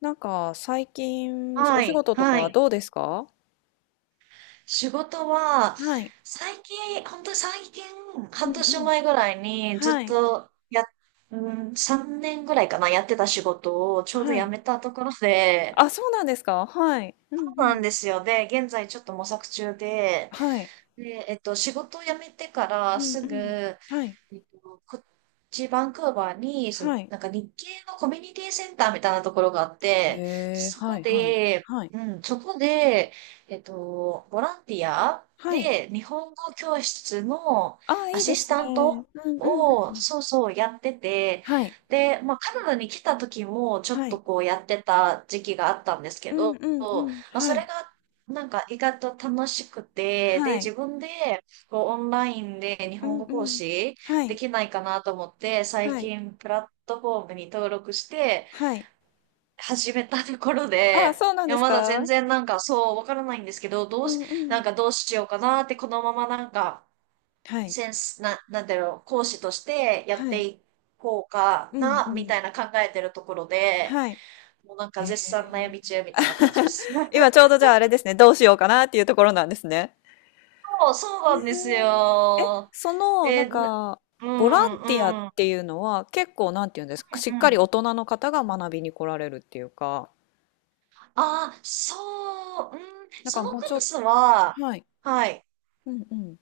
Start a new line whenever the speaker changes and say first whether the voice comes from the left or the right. left: なんか最近お
right: は
left: 仕
right: い、
left: 事と
right: は
left: か
right: い。
left: どうですか？
right: 仕事は、
left: はい。
right: 最近、本当に最近、
left: う
right: 半
left: んう
right: 年
left: ん。
right: 前ぐらいにず
left: は
right: っ
left: い。
right: とや、うん、3年ぐらいかな、やってた仕事をちょうど
left: は
right: 辞
left: い。
right: めたところで、
left: あ、そうなんですか？はい。うん
right: そ
left: う
right: うなん
left: ん。
right: ですよ。で、現在ちょっと模索中で、
left: はい。
right: 仕事を辞めてか
left: う
right: ら
left: ん
right: す
left: う
right: ぐ、
left: ん。はい。
right: こっちバンクーバーに、
left: はい。
right: なんか日系のコミュニティセンターみたいなところがあっ
left: へ
right: て、
left: え、
right: そ
left: は
right: こ
left: い、はい、
right: で、
left: はい。
right: うん、そこで、えっと、ボランティア
left: はい。
right: で日本語教室の
left: あ、
right: ア
left: いい
right: シ
left: です
right: スタント
left: ね。うんうんう
right: を、
left: ん。
right: そうそう、やってて、
left: はい。
right: で、まあ、カナダに来た時もちょっ
left: はい。
right: とこうやってた時期があったんです
left: う
right: け
left: ん
right: ど、
left: う
right: ま
left: んうん。
right: あ、そ
left: は
right: れ
left: い。
right: がなんか意外と楽しくて、で、
left: は
right: 自
left: い。
right: 分でこうオンラインで日
left: う
right: 本
left: ん
right: 語講
left: うん。
right: 師
left: は
right: で
left: い。
right: きないかなと思って、最
left: はい。
right: 近プラットフォームに登録して
left: はい。
right: 始めたところ
left: あ、
right: で、
left: そうなん
right: い
left: で
right: や、
left: す
right: まだ全
left: か？
right: 然なんかそうわからないんですけど、ど
left: う
right: うし、
left: んう
right: な
left: ん。
right: んかどうしようかなって、このままなんか、
left: はい。
right: センス、な、なんだろう、講師としてやっ
left: は
right: て
left: い。
right: いこうか
left: うんう
right: な、み
left: ん。
right: たいな考えてるところで、
left: はい。
right: もうなん
left: へ
right: か絶賛悩
left: え。
right: み中みたいな感じです。
left: 今ちょうどじゃああれですね、どうしようかなっていうところなんですね。
right: そう、そうなんです
left: えーえ、
right: よ。
left: その、な
right: え、
left: ん
right: うん、
left: か、
right: う
left: ボラン
right: ん、
left: ティアっ
right: うん。うん、
left: ていうのは結構なんていうんですか、しっかり大人の方が学びに来られるっていうか、
right: あ、そう、うん、
left: なんか
right: その
left: もう
right: ク
left: ちょ
right: ラ
left: っ
right: スは、
left: と、はい、
right: はい。
left: うんうん、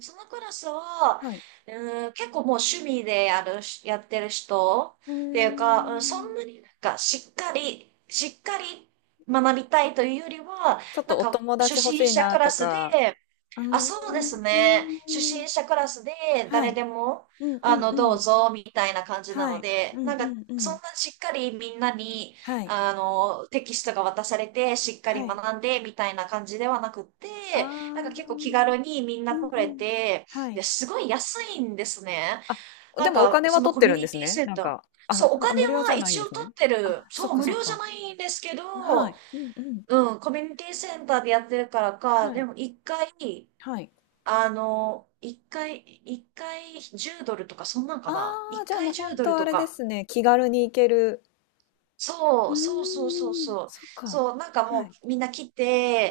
right: そのクラスは、
left: はい。
right: うん、結構もう趣味でやるし、やってる人
left: うー
right: っていうか、うん、そん
left: ん、
right: なになんかしっかり学びたいというよりは、
left: ちょっ
right: な
left: と
right: ん
left: お
right: か
left: 友
right: 初
left: 達欲し
right: 心
left: い
right: 者
left: な
right: クラ
left: と
right: スで、
left: か、う
right: あ、
left: ーん、
right: そうですね。初心者クラスで
left: は
right: 誰
left: い、
right: でも、
left: うんうんう
right: どう
left: ん、
right: ぞ、みたいな感じな
left: は
right: の
left: い、う
right: で、
left: ん
right: なん
left: う
right: か、
left: んう
right: そん
left: ん、
right: なしっかりみんなに、
left: はい、
right: テキストが渡されて、しっかり
left: はい、
right: 学んで、みたいな感じではなくっ
left: あ
right: て、なんか結
left: ー、
right: 構気軽にみん
left: う
right: な
left: ん
right: 来れ
left: うん、
right: て、
left: はい。
right: で、すごい安いんですね。
left: あ、
right: な
left: で
right: ん
left: もお
right: か、
left: 金
right: そ
left: は
right: の
left: 取っ
right: コ
left: て
right: ミュ
left: るんで
right: ニ
left: す
right: ティ
left: ね。
right: セン
left: なん
right: ター。
left: か、あ、
right: そう、お
left: 無
right: 金
left: 料じ
right: は
left: ゃないん
right: 一
left: で
right: 応
left: す
right: 取
left: ね。
right: って
left: あ、
right: る。
left: そっ
right: そう、
left: か
right: 無
left: そっ
right: 料じゃ
left: か。
right: ないんですけ
left: は
right: ど、
left: い。うんうん。
right: うん、コミュニティセンターでやってるからか、
left: は
right: で
left: い。
right: も一回、
left: はい。
right: あの、一回、一回10ドルとか、そんなん
left: あ
right: かな
left: あ、
right: 一
left: じゃあもう
right: 回
left: 本
right: 10ドル
left: 当あ
right: と
left: れで
right: か。
left: すね、気軽に行ける。う
right: そう、そうそうそう
left: ーん、
right: そう。
left: そっか。
right: そう、なんか
left: は
right: も
left: い。
right: うみんな来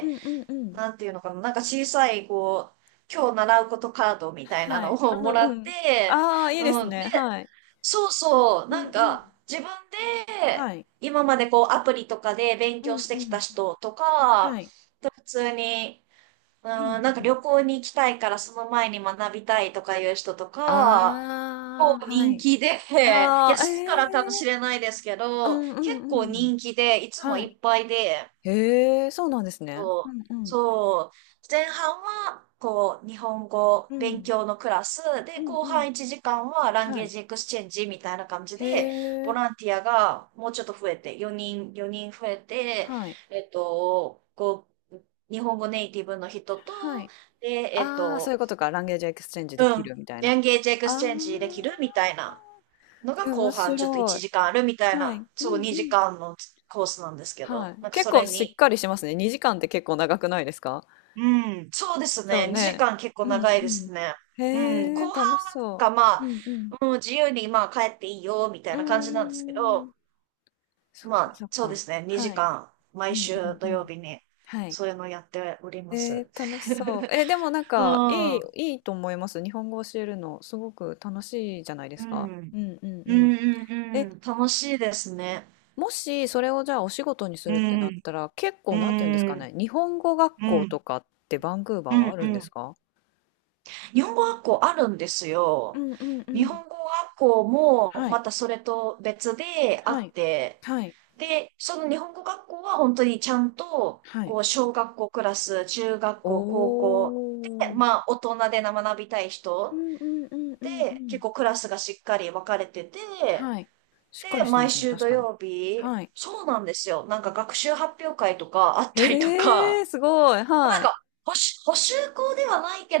left: うんうんうん。
right: なんていうのかな、なんか小さい、今日習うことカードみたいな
left: は
right: の
left: い。
right: を
left: う
right: もら
left: んう
right: っ
left: ん。
right: て、
left: ああ、いいで
right: う
left: す
right: ん。で、
left: ね。はい。
right: そうそう、
left: う
right: な
left: んう
right: ん
left: ん。
right: か自分で、
left: はい。
right: 今までこうアプリとかで勉
left: う
right: 強
left: ん
right: し
left: う
right: てきた
left: ん。
right: 人と
left: は
right: か、
left: い。
right: 普通に、うん、
left: うん
right: なんか
left: うん。
right: 旅行に行きたいからその前に学びたいとかいう人とか、
left: あ
right: 構
left: あ、は
right: 人
left: い。
right: 気で、いや、
left: ああ、え
right: してか
left: え。
right: らかもしれないですけ
left: う
right: ど、
left: んう
right: 結構
left: んうん。
right: 人気で、いつも
left: は
right: い
left: い。
right: っぱいで、
left: へえ、そうなんですね。
right: そ
left: う
right: う、
left: んうん。
right: そう、前半は、日本語
left: う
right: 勉
left: ん。
right: 強のクラス
left: う
right: で、
left: ん
right: 後
left: うん。
right: 半1時間はラン
left: は
right: ゲー
left: い。
right: ジエクスチェンジみたいな感じ
left: へ
right: で、ボ
left: え、
right: ランティアがもうちょっと増えて、4人増えて、
left: はい。
right: えっと、こう、日本語ネイティブの人と、
left: はい。
right: で、えっ
left: ああ、そういう
right: と、
left: ことか。ランゲージエクスチェンジで
right: う
left: き
right: ん、
left: るみたいな。
right: ランゲージエク
left: あ
right: スチェンジでき
left: あ、
right: るみたいな。のが
left: え、面
right: 後半ちょっと
left: 白
right: 1
left: い。
right: 時間あるみたい
left: はい。
right: な、
left: う
right: そう
left: んう
right: 2
left: ん。
right: 時間のコースなんですけど、
left: はい。
right: なんか
left: 結
right: そ
left: 構
right: れ
left: し
right: に、
left: っかりしますね。2時間って結構長くないですか？
right: うん、そうです
left: そう
right: ね、2
left: ね。
right: 時間結構
left: うんう
right: 長いで
left: ん。
right: すね。うん、
left: へえ、
right: 後半
left: 楽し
right: はなん
left: そ
right: かま
left: う。
right: あ、
left: うんうん。
right: もう自由にまあ帰っていいよみた
left: う
right: いな
left: ん
right: 感
left: うん
right: じなんですけ
left: うんう
right: ど、
left: ん。そっ
right: ま
left: かそ
right: あ
left: っ
right: そうで
left: か。
right: すね、2
left: はい。
right: 時間
left: う
right: 毎
left: んう
right: 週土
left: んう
right: 曜
left: ん。
right: 日に
left: はい。
right: そういうのをやっておりま
left: え
right: す。
left: ー、楽しそう。えー、でも なん
right: う
left: か、
right: ん、うん、
left: いいと思います。日本語教えるの、すごく楽しいじゃないで
right: う
left: すか。
right: ん、
left: うんうん
right: う
left: うん。
right: ん、
left: え、
right: うん楽しいですね。
left: もし、それをじゃあお仕事にす
right: う
left: るってなっ
right: ん、
left: たら、結
right: う
left: 構、なんて言うんです
right: ん、
left: か
right: うん、
left: ね、日本語学
right: う
left: 校
right: ん、
left: とかってバンクーバー
right: う
left: は
right: ん。
left: あるん
right: う
left: です
right: ん、
left: か？
right: 日本語学校あるんです
left: う
right: よ。
left: んうんう
right: 日
left: ん。
right: 本語学校も、
left: はい、
right: またそれと別であ
left: は
right: っ
left: い、
right: て、
left: はい、
right: で、その日本語学校は本当にちゃんと、
left: はい。
right: 小学校クラス、中学
left: お
right: 校、高校で、
left: ー。
right: まあ、大人で学びたい
left: う
right: 人
left: んうんうんうんう
right: で、
left: ん。
right: 結構クラスがしっかり分かれてて、
left: はい。しっか
right: で、
left: りしてま
right: 毎
left: すね、
right: 週
left: 確
right: 土
left: かに。
right: 曜日、
left: はい。
right: そうなんですよ。なんか学習発表会とかあったりと
left: えー、
right: か、
left: すごい、
right: まあな
left: は
right: ん
left: い。
right: か、補習校ではないけ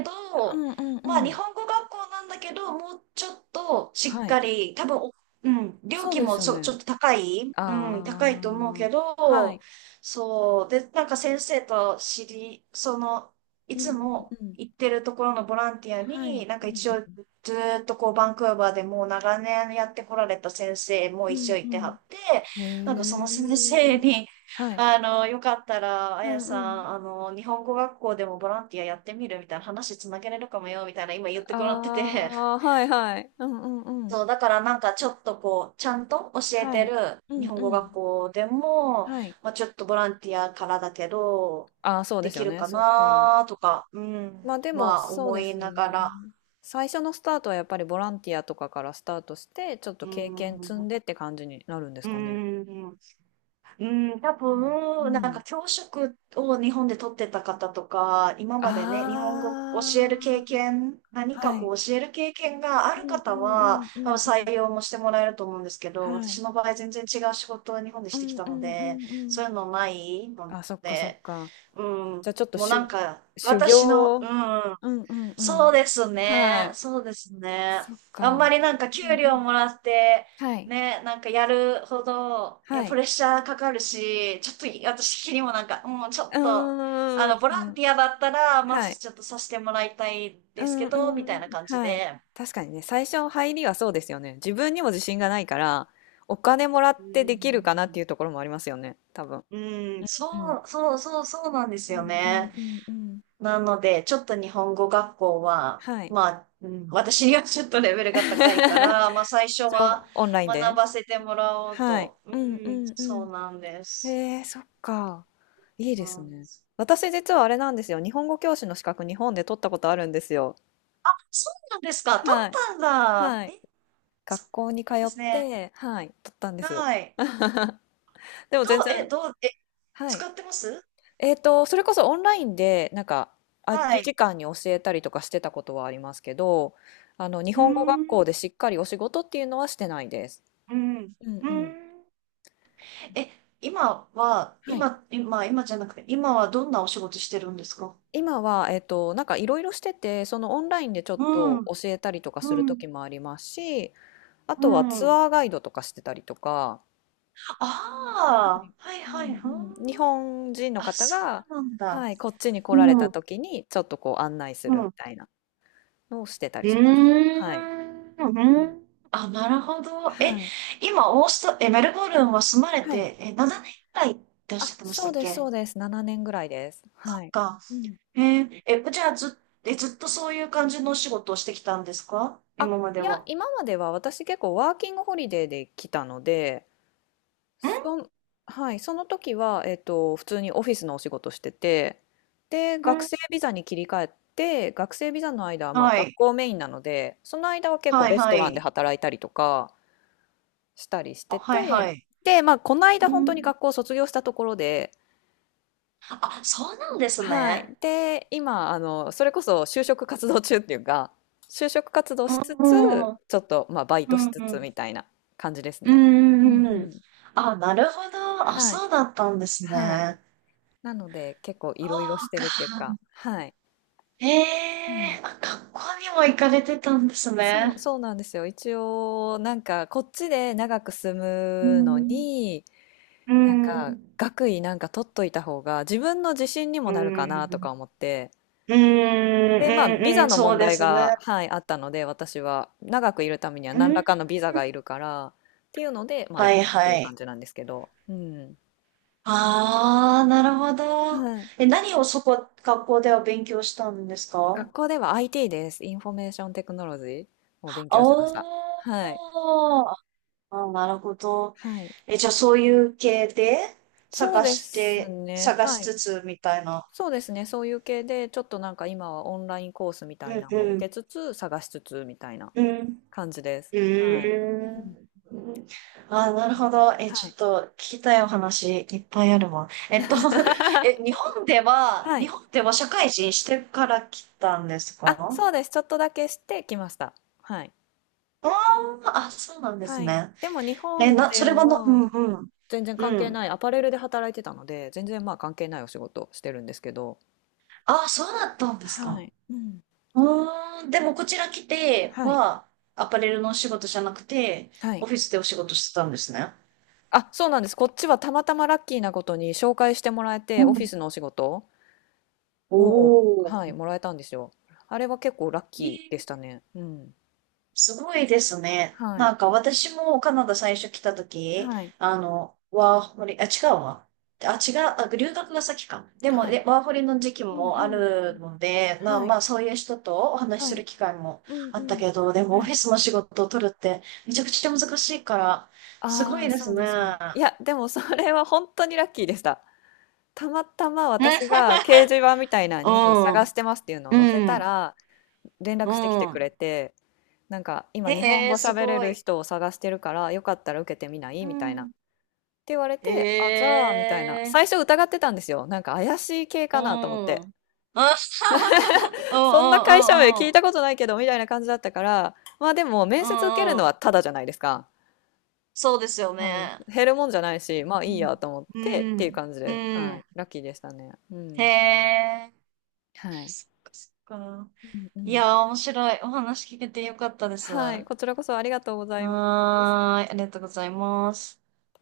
left: う
right: ど、
left: んう
right: まあ
left: んう
right: 日
left: ん。
right: 本語学校なんだけど、もうちょっとしっ
left: はい。
right: かり、多分お、うん、料
left: そう
right: 金
left: で
right: も
left: すよ
right: ちょ、ち
left: ね。
right: ょっと高い、
left: あ
right: うん、高いと思うけ
left: あ、は
right: ど、
left: い。
right: そう、で、なんか先生と知り、その、い
left: うんう
right: つ
left: ん
right: も
left: うん。
right: 行ってるところのボランティア
left: は
right: に、
left: い。
right: なん
left: う
right: か
left: ん
right: 一
left: う
right: 応
left: ん。
right: ずっとバンクーバーでもう長年やってこられた先生も
left: う
right: 一応
left: んう
right: いては
left: ん。
right: って、
left: へ
right: なんかその先生
left: え。
right: に、
left: はい。
right: よかったら、あ
left: う
right: や
left: ん
right: さ
left: うん。
right: ん、日本語学校でもボランティアやってみるみたいな話つなげれるかもよ、みたいな今言ってもらって
left: あ
right: て。
left: あ、はいはい。うんうんう
right: そう、
left: ん。
right: だからなんかちょっとちゃんと教え
left: は
right: て
left: い。
right: る
left: う
right: 日
left: ん
right: 本語
left: う
right: 学
left: ん。
right: 校でも、
left: はい。
right: まあちょっとボランティアからだけど、
left: ああ、そうで
right: で
left: すよ
right: きる
left: ね。
right: か
left: そっか。
right: なとか、う
left: ま
right: ん、
left: あでも、
right: まあ
left: そう
right: 思
left: で
right: い
left: す
right: な
left: ね。
right: がら、
left: 最初のスタートはやっぱりボランティアとかからスタートして、ちょっと
right: う
left: 経験積ん
right: ん、
left: でって感じになるんです
right: う
left: かね。
right: ん、うん、多
left: うん。
right: 分、なん
left: うん。
right: か教職を日本で取ってた方とか、今までね、日本語教える経
left: あ
right: 験、何
left: あ、は
right: か
left: い。
right: 教える経験があ
left: う
right: る
left: んう
right: 方
left: んう
right: は、
left: んうんうん。
right: 採用もしてもらえると思うんですけど、
left: は
right: 私
left: い。
right: の場合全然違う仕事を日本で
left: う
right: してき
left: ん
right: た
left: う
right: の
left: んう
right: で、
left: んう
right: そ
left: ん。
right: ういうのないの
left: あ、そっかそっ
right: で、
left: か。
right: うん、
left: じゃあちょっと
right: もうなんか、
left: 修
right: 私の、
left: 行
right: う
left: を。
right: ん、
left: うんうんう
right: そうです
left: ん。は
right: ね。
left: い。
right: そうですね。
left: そっ
right: あんま
left: か。
right: りなんか
left: う
right: 給
left: んう
right: 料
left: ん。
right: もらって、
left: はい。
right: ね、なんかやるほど、いや、
left: は
right: プ
left: い。
right: レッシャーかかるし、ちょっとい私的にもなんか、もうんちょ
left: う
right: っと、あ
left: ー
right: の、ボラン
left: ん。
right: ティアだったら、ま
left: はい。
right: ずちょっとさせてもらいたい
left: う
right: です
left: ん
right: けど、み
left: う
right: たい
left: ん。
right: な感じ
left: はい。
right: で。
left: 確かにね、最初の入りはそうですよね。自分にも自信がないから、お金もらっ
right: う
left: てできるかなってい
right: ん、
left: うところもありますよね、多分。
right: うん、
left: うん。
right: そう、そう、そう、そうなんで
left: う
right: すよ
left: んうん
right: ね。
left: うんうん。
right: なので、ちょっと日本語学校は、
left: はい。
right: まあ、うん、私にはちょっとレベルが高いか ら、まあ最初
left: そう、
right: は
left: オンライン
right: 学
left: で。
right: ばせてもらおう
left: はい。
right: と。う
left: うんう
right: ん、
left: ん
right: そう
left: う
right: なんで
left: ん。
right: す。
left: へえ、そっか。いい
right: う
left: です
right: ん、
left: ね。私実はあれなんですよ。日本語教師の資格日本で取ったことあるんですよ。
right: そうなんですか。取
left: は
right: っ
left: い。
right: たんだ。
left: はい。
right: え、そう
left: 学校に
right: な
left: 通
right: んで
left: っ
right: すね。
left: て、はい、取ったんです。
right: はい。
left: でも
right: どう、
left: 全然、
right: え、どう、え、
left: はい。
right: 使ってます？
left: それこそオンラインで、なんか、空
right: は
left: き時
right: い。
left: 間に教えたりとかしてたことはありますけど、あの、日
right: うー
left: 本語学
right: ん、
left: 校でしっかりお仕事っていうのはしてないです。
right: うん、
left: うん
right: う
left: うん。
right: ん。え、今は、
left: はい。
right: 今、今、今じゃなくて、今はどんなお仕事してるんですか？
left: 今は、なんかいろいろしてて、そのオンラインでちょ
right: う
left: っと
right: ん、
left: 教えたりとかす
right: う
left: る
right: ん、
left: 時もありますし、あ
right: う
left: とはツ
right: ん。
left: アーガイドとかしてたりとか、
right: あ
left: はい、
right: あ、はい
left: う
right: はい、ふん。
left: んうん、日本人の
right: あ、
left: 方
right: そ
left: が、
right: うなんだ。
left: はい、こっちに来
right: う
left: られ
right: ん、う
left: た
right: ん。
left: 時にちょっとこう案内するみ
right: う
left: たいなのをしてたり
right: ー
left: します。はい。
right: ん、う
left: うん。
right: ん。あ、なるほど。え、
left: はい。
right: 今、オースト、え、メルボルンは住まれ
left: はい。
right: て、7年くらいっておっしゃ
left: あ、
right: ってまし
left: そ
right: た
left: う
right: っ
left: です、そう
right: け？
left: です。7年ぐらいです。
right: そ
left: は
right: っ
left: い。
right: か。
left: うん。
right: えーえ、じゃあず、え、ずっとそういう感じのお仕事をしてきたんですか、
left: あ、
right: 今まで
left: いや、
right: は？
left: 今までは私結構ワーキングホリデーで来たので、そ
right: ん
left: ん、はい、その時は、普通にオフィスのお仕事してて、で、
right: う
left: 学
right: ん。
left: 生ビザに切り替えて、学生ビザの間は、まあ、
right: は
left: 学
right: い。
left: 校メインなので、その間は結構
right: はい、
left: レス
right: は
left: トランで
right: い。
left: 働いたりとかしたりし
right: あ、
left: て
right: はい、
left: て、
right: はい。
left: で、まあ、この間
right: う
left: 本当に
right: ん。
left: 学校を卒業したところで、
right: あ、そうなんです
left: は
right: ね。
left: い。で、今、あの、それこそ就職活動中っていうか、就職活動
right: う
left: しつつ、
right: ん。うん、
left: ちょっと、まあ、バイ
right: う
left: トし
right: ん、
left: つ
right: う
left: つ
right: ん。
left: みたいな感じです
right: う
left: ね。うん
right: ーん。
left: うん。
right: あ、なるほど。あ、
left: はい。
right: そうだったんです
left: はい。
right: ね。
left: なので結構
right: そ
left: いろいろし
right: う
left: てるって
right: か。
left: いうか、はい。
right: え
left: うん。
right: えーあ、学校にも行かれてたんです
left: そう、
right: ね。
left: そうなんですよ。一応、なんかこっちで長く住
right: う
left: むの
right: ん。
left: に、
right: う
left: なんか
right: ん。
left: 学位なんか取っといた方が自分の自信にも
right: う
left: なるかなと
right: ん。
left: か思って。
right: うん。う
left: で、まあ、ビ
right: ん。う
left: ザ
right: ん、
left: の
right: そう
left: 問
right: で
left: 題
right: す
left: が、
right: ね。
left: はい、あったので、私は長くいるためには
right: う
left: 何ら
right: ん。
left: かのビザがいるから、っていうので、まあ、行
right: は
left: っ
right: い
left: たってい
right: は
left: う感
right: い。
left: じなんですけど。うん。
right: ああ、なるほど。
left: はい。
right: え、何をそこ、学校では勉強したんですか？
left: 学校では IT です。インフォメーションテクノロジーを勉強しました。はい。
right: おー。ああ、なるほど。
left: はい。
right: え、じゃあそういう系で
left: そう
right: 探
left: で
right: し
left: す
right: て、
left: ね。
right: 探し
left: はい。
right: つつみたいな。
left: そうですね。そういう系で、ちょっとなんか今はオンラインコースみ
right: う
left: たい
right: ん
left: なのも
right: う
left: 受
right: ん。
left: けつつ、探しつつみたいな
right: うん。
left: 感じです。
right: う
left: はい。う
right: ー
left: ん。
right: ん。ああ、なるほど。え、ち
left: は
right: ょ
left: い。
right: っと聞きたいお話いっぱいあるわ。え、日 本では、
left: は
right: 日
left: い。
right: 本では社会人してから来たんですか？
left: あ、そうです。ちょっとだけしてきました。はい。
right: ああ、あ、そうなんです
left: はい。
right: ね。
left: でも日本
right: そ
left: で
right: れはな、う
left: は
right: んうん。
left: 全然関
right: う
left: 係
right: ん。
left: ない、アパレルで働いてたので、全然まあ関係ないお仕事してるんですけど。
right: ああ、そうだったんです
left: は
right: か。
left: い。うん。
right: うーん、でもこちら来て
left: はい。
right: は、アパレルのお仕事じゃなくて、
left: は
right: オ
left: い。
right: フィスでお仕事してたんですね。
left: あ、そうなんです。こっちはたまたまラッキーなことに紹介してもらえ
right: う
left: て、オフィ
right: ん。
left: スのお仕事を、
right: お
left: はい、
right: ー。
left: もらえたんですよ。あれは結構ラッ
right: え
left: キーでし
right: ー
left: たね。うん。
right: すごいですね。
left: はい。
right: なんか私もカナダ最初来た時、
left: はい。
right: ワーホリ、あ、違うわ。あ、違う、あ、留学が先か。でも、
left: はい。
right: ワーホリの時期
left: うん
right: もあ
left: うん。
right: るので、まあ
left: は
right: ま
left: い。
right: あ、そういう人とお話し
left: は
right: す
left: い。
right: る機会も
left: うん
right: あっ
left: う
right: た
left: ん。
right: けど、でもオ
left: は
right: フィ
left: い。
right: スの仕事を取るってめちゃくちゃ難しいから、すご
left: あ
right: い
left: あ、
right: で
left: そ
right: す
left: う
right: ね。
left: ですよね。いや、でもそれは本当にラッキーでした。たまたま私が掲示板みたいな
right: う
left: のに探
right: ん、
left: してますっていうのを載せ
right: う
left: た
right: ん、
left: ら、連
right: う
left: 絡してきてく
right: ん。
left: れて、なんか今日本
right: へ
left: 語
right: え、す
left: 喋れ
right: ご
left: る
right: い。
left: 人を探してるから、よかったら受けてみない？
right: う
left: みたいな
right: ん。
left: て言われて、あ、じ
right: へ
left: ゃあ、みたいな。
right: え、
left: 最初疑ってたんですよ。なんか怪しい系
right: うん。
left: かなと思っ
right: あ
left: て。
right: はは
left: そんな
right: は、う
left: 会
right: ん
left: 社名
right: うんう
left: 聞
right: ん
left: い
right: う
left: たことないけど、みたいな感じだったから、まあでも、
right: ん。
left: 面
right: う
left: 接受ける
right: ん
left: の
right: うん。
left: はただじゃないですか。
right: そうですよ
left: うん。
right: ね。
left: 減るもんじゃないし、まあいい
right: うん。
left: やと思っ
right: う
left: てっていう
right: ん。
left: 感じ
right: う
left: で、は
right: ん。
left: い。ラッキーでしたね。う
right: へ
left: ん。
right: え、
left: はい。
right: そっか。
left: うんう
right: い
left: ん。
right: やー、面白い。お話聞けてよかったです。
left: はい。
right: は
left: こちらこそありがとうございます。
right: ーい、ありがとうございます。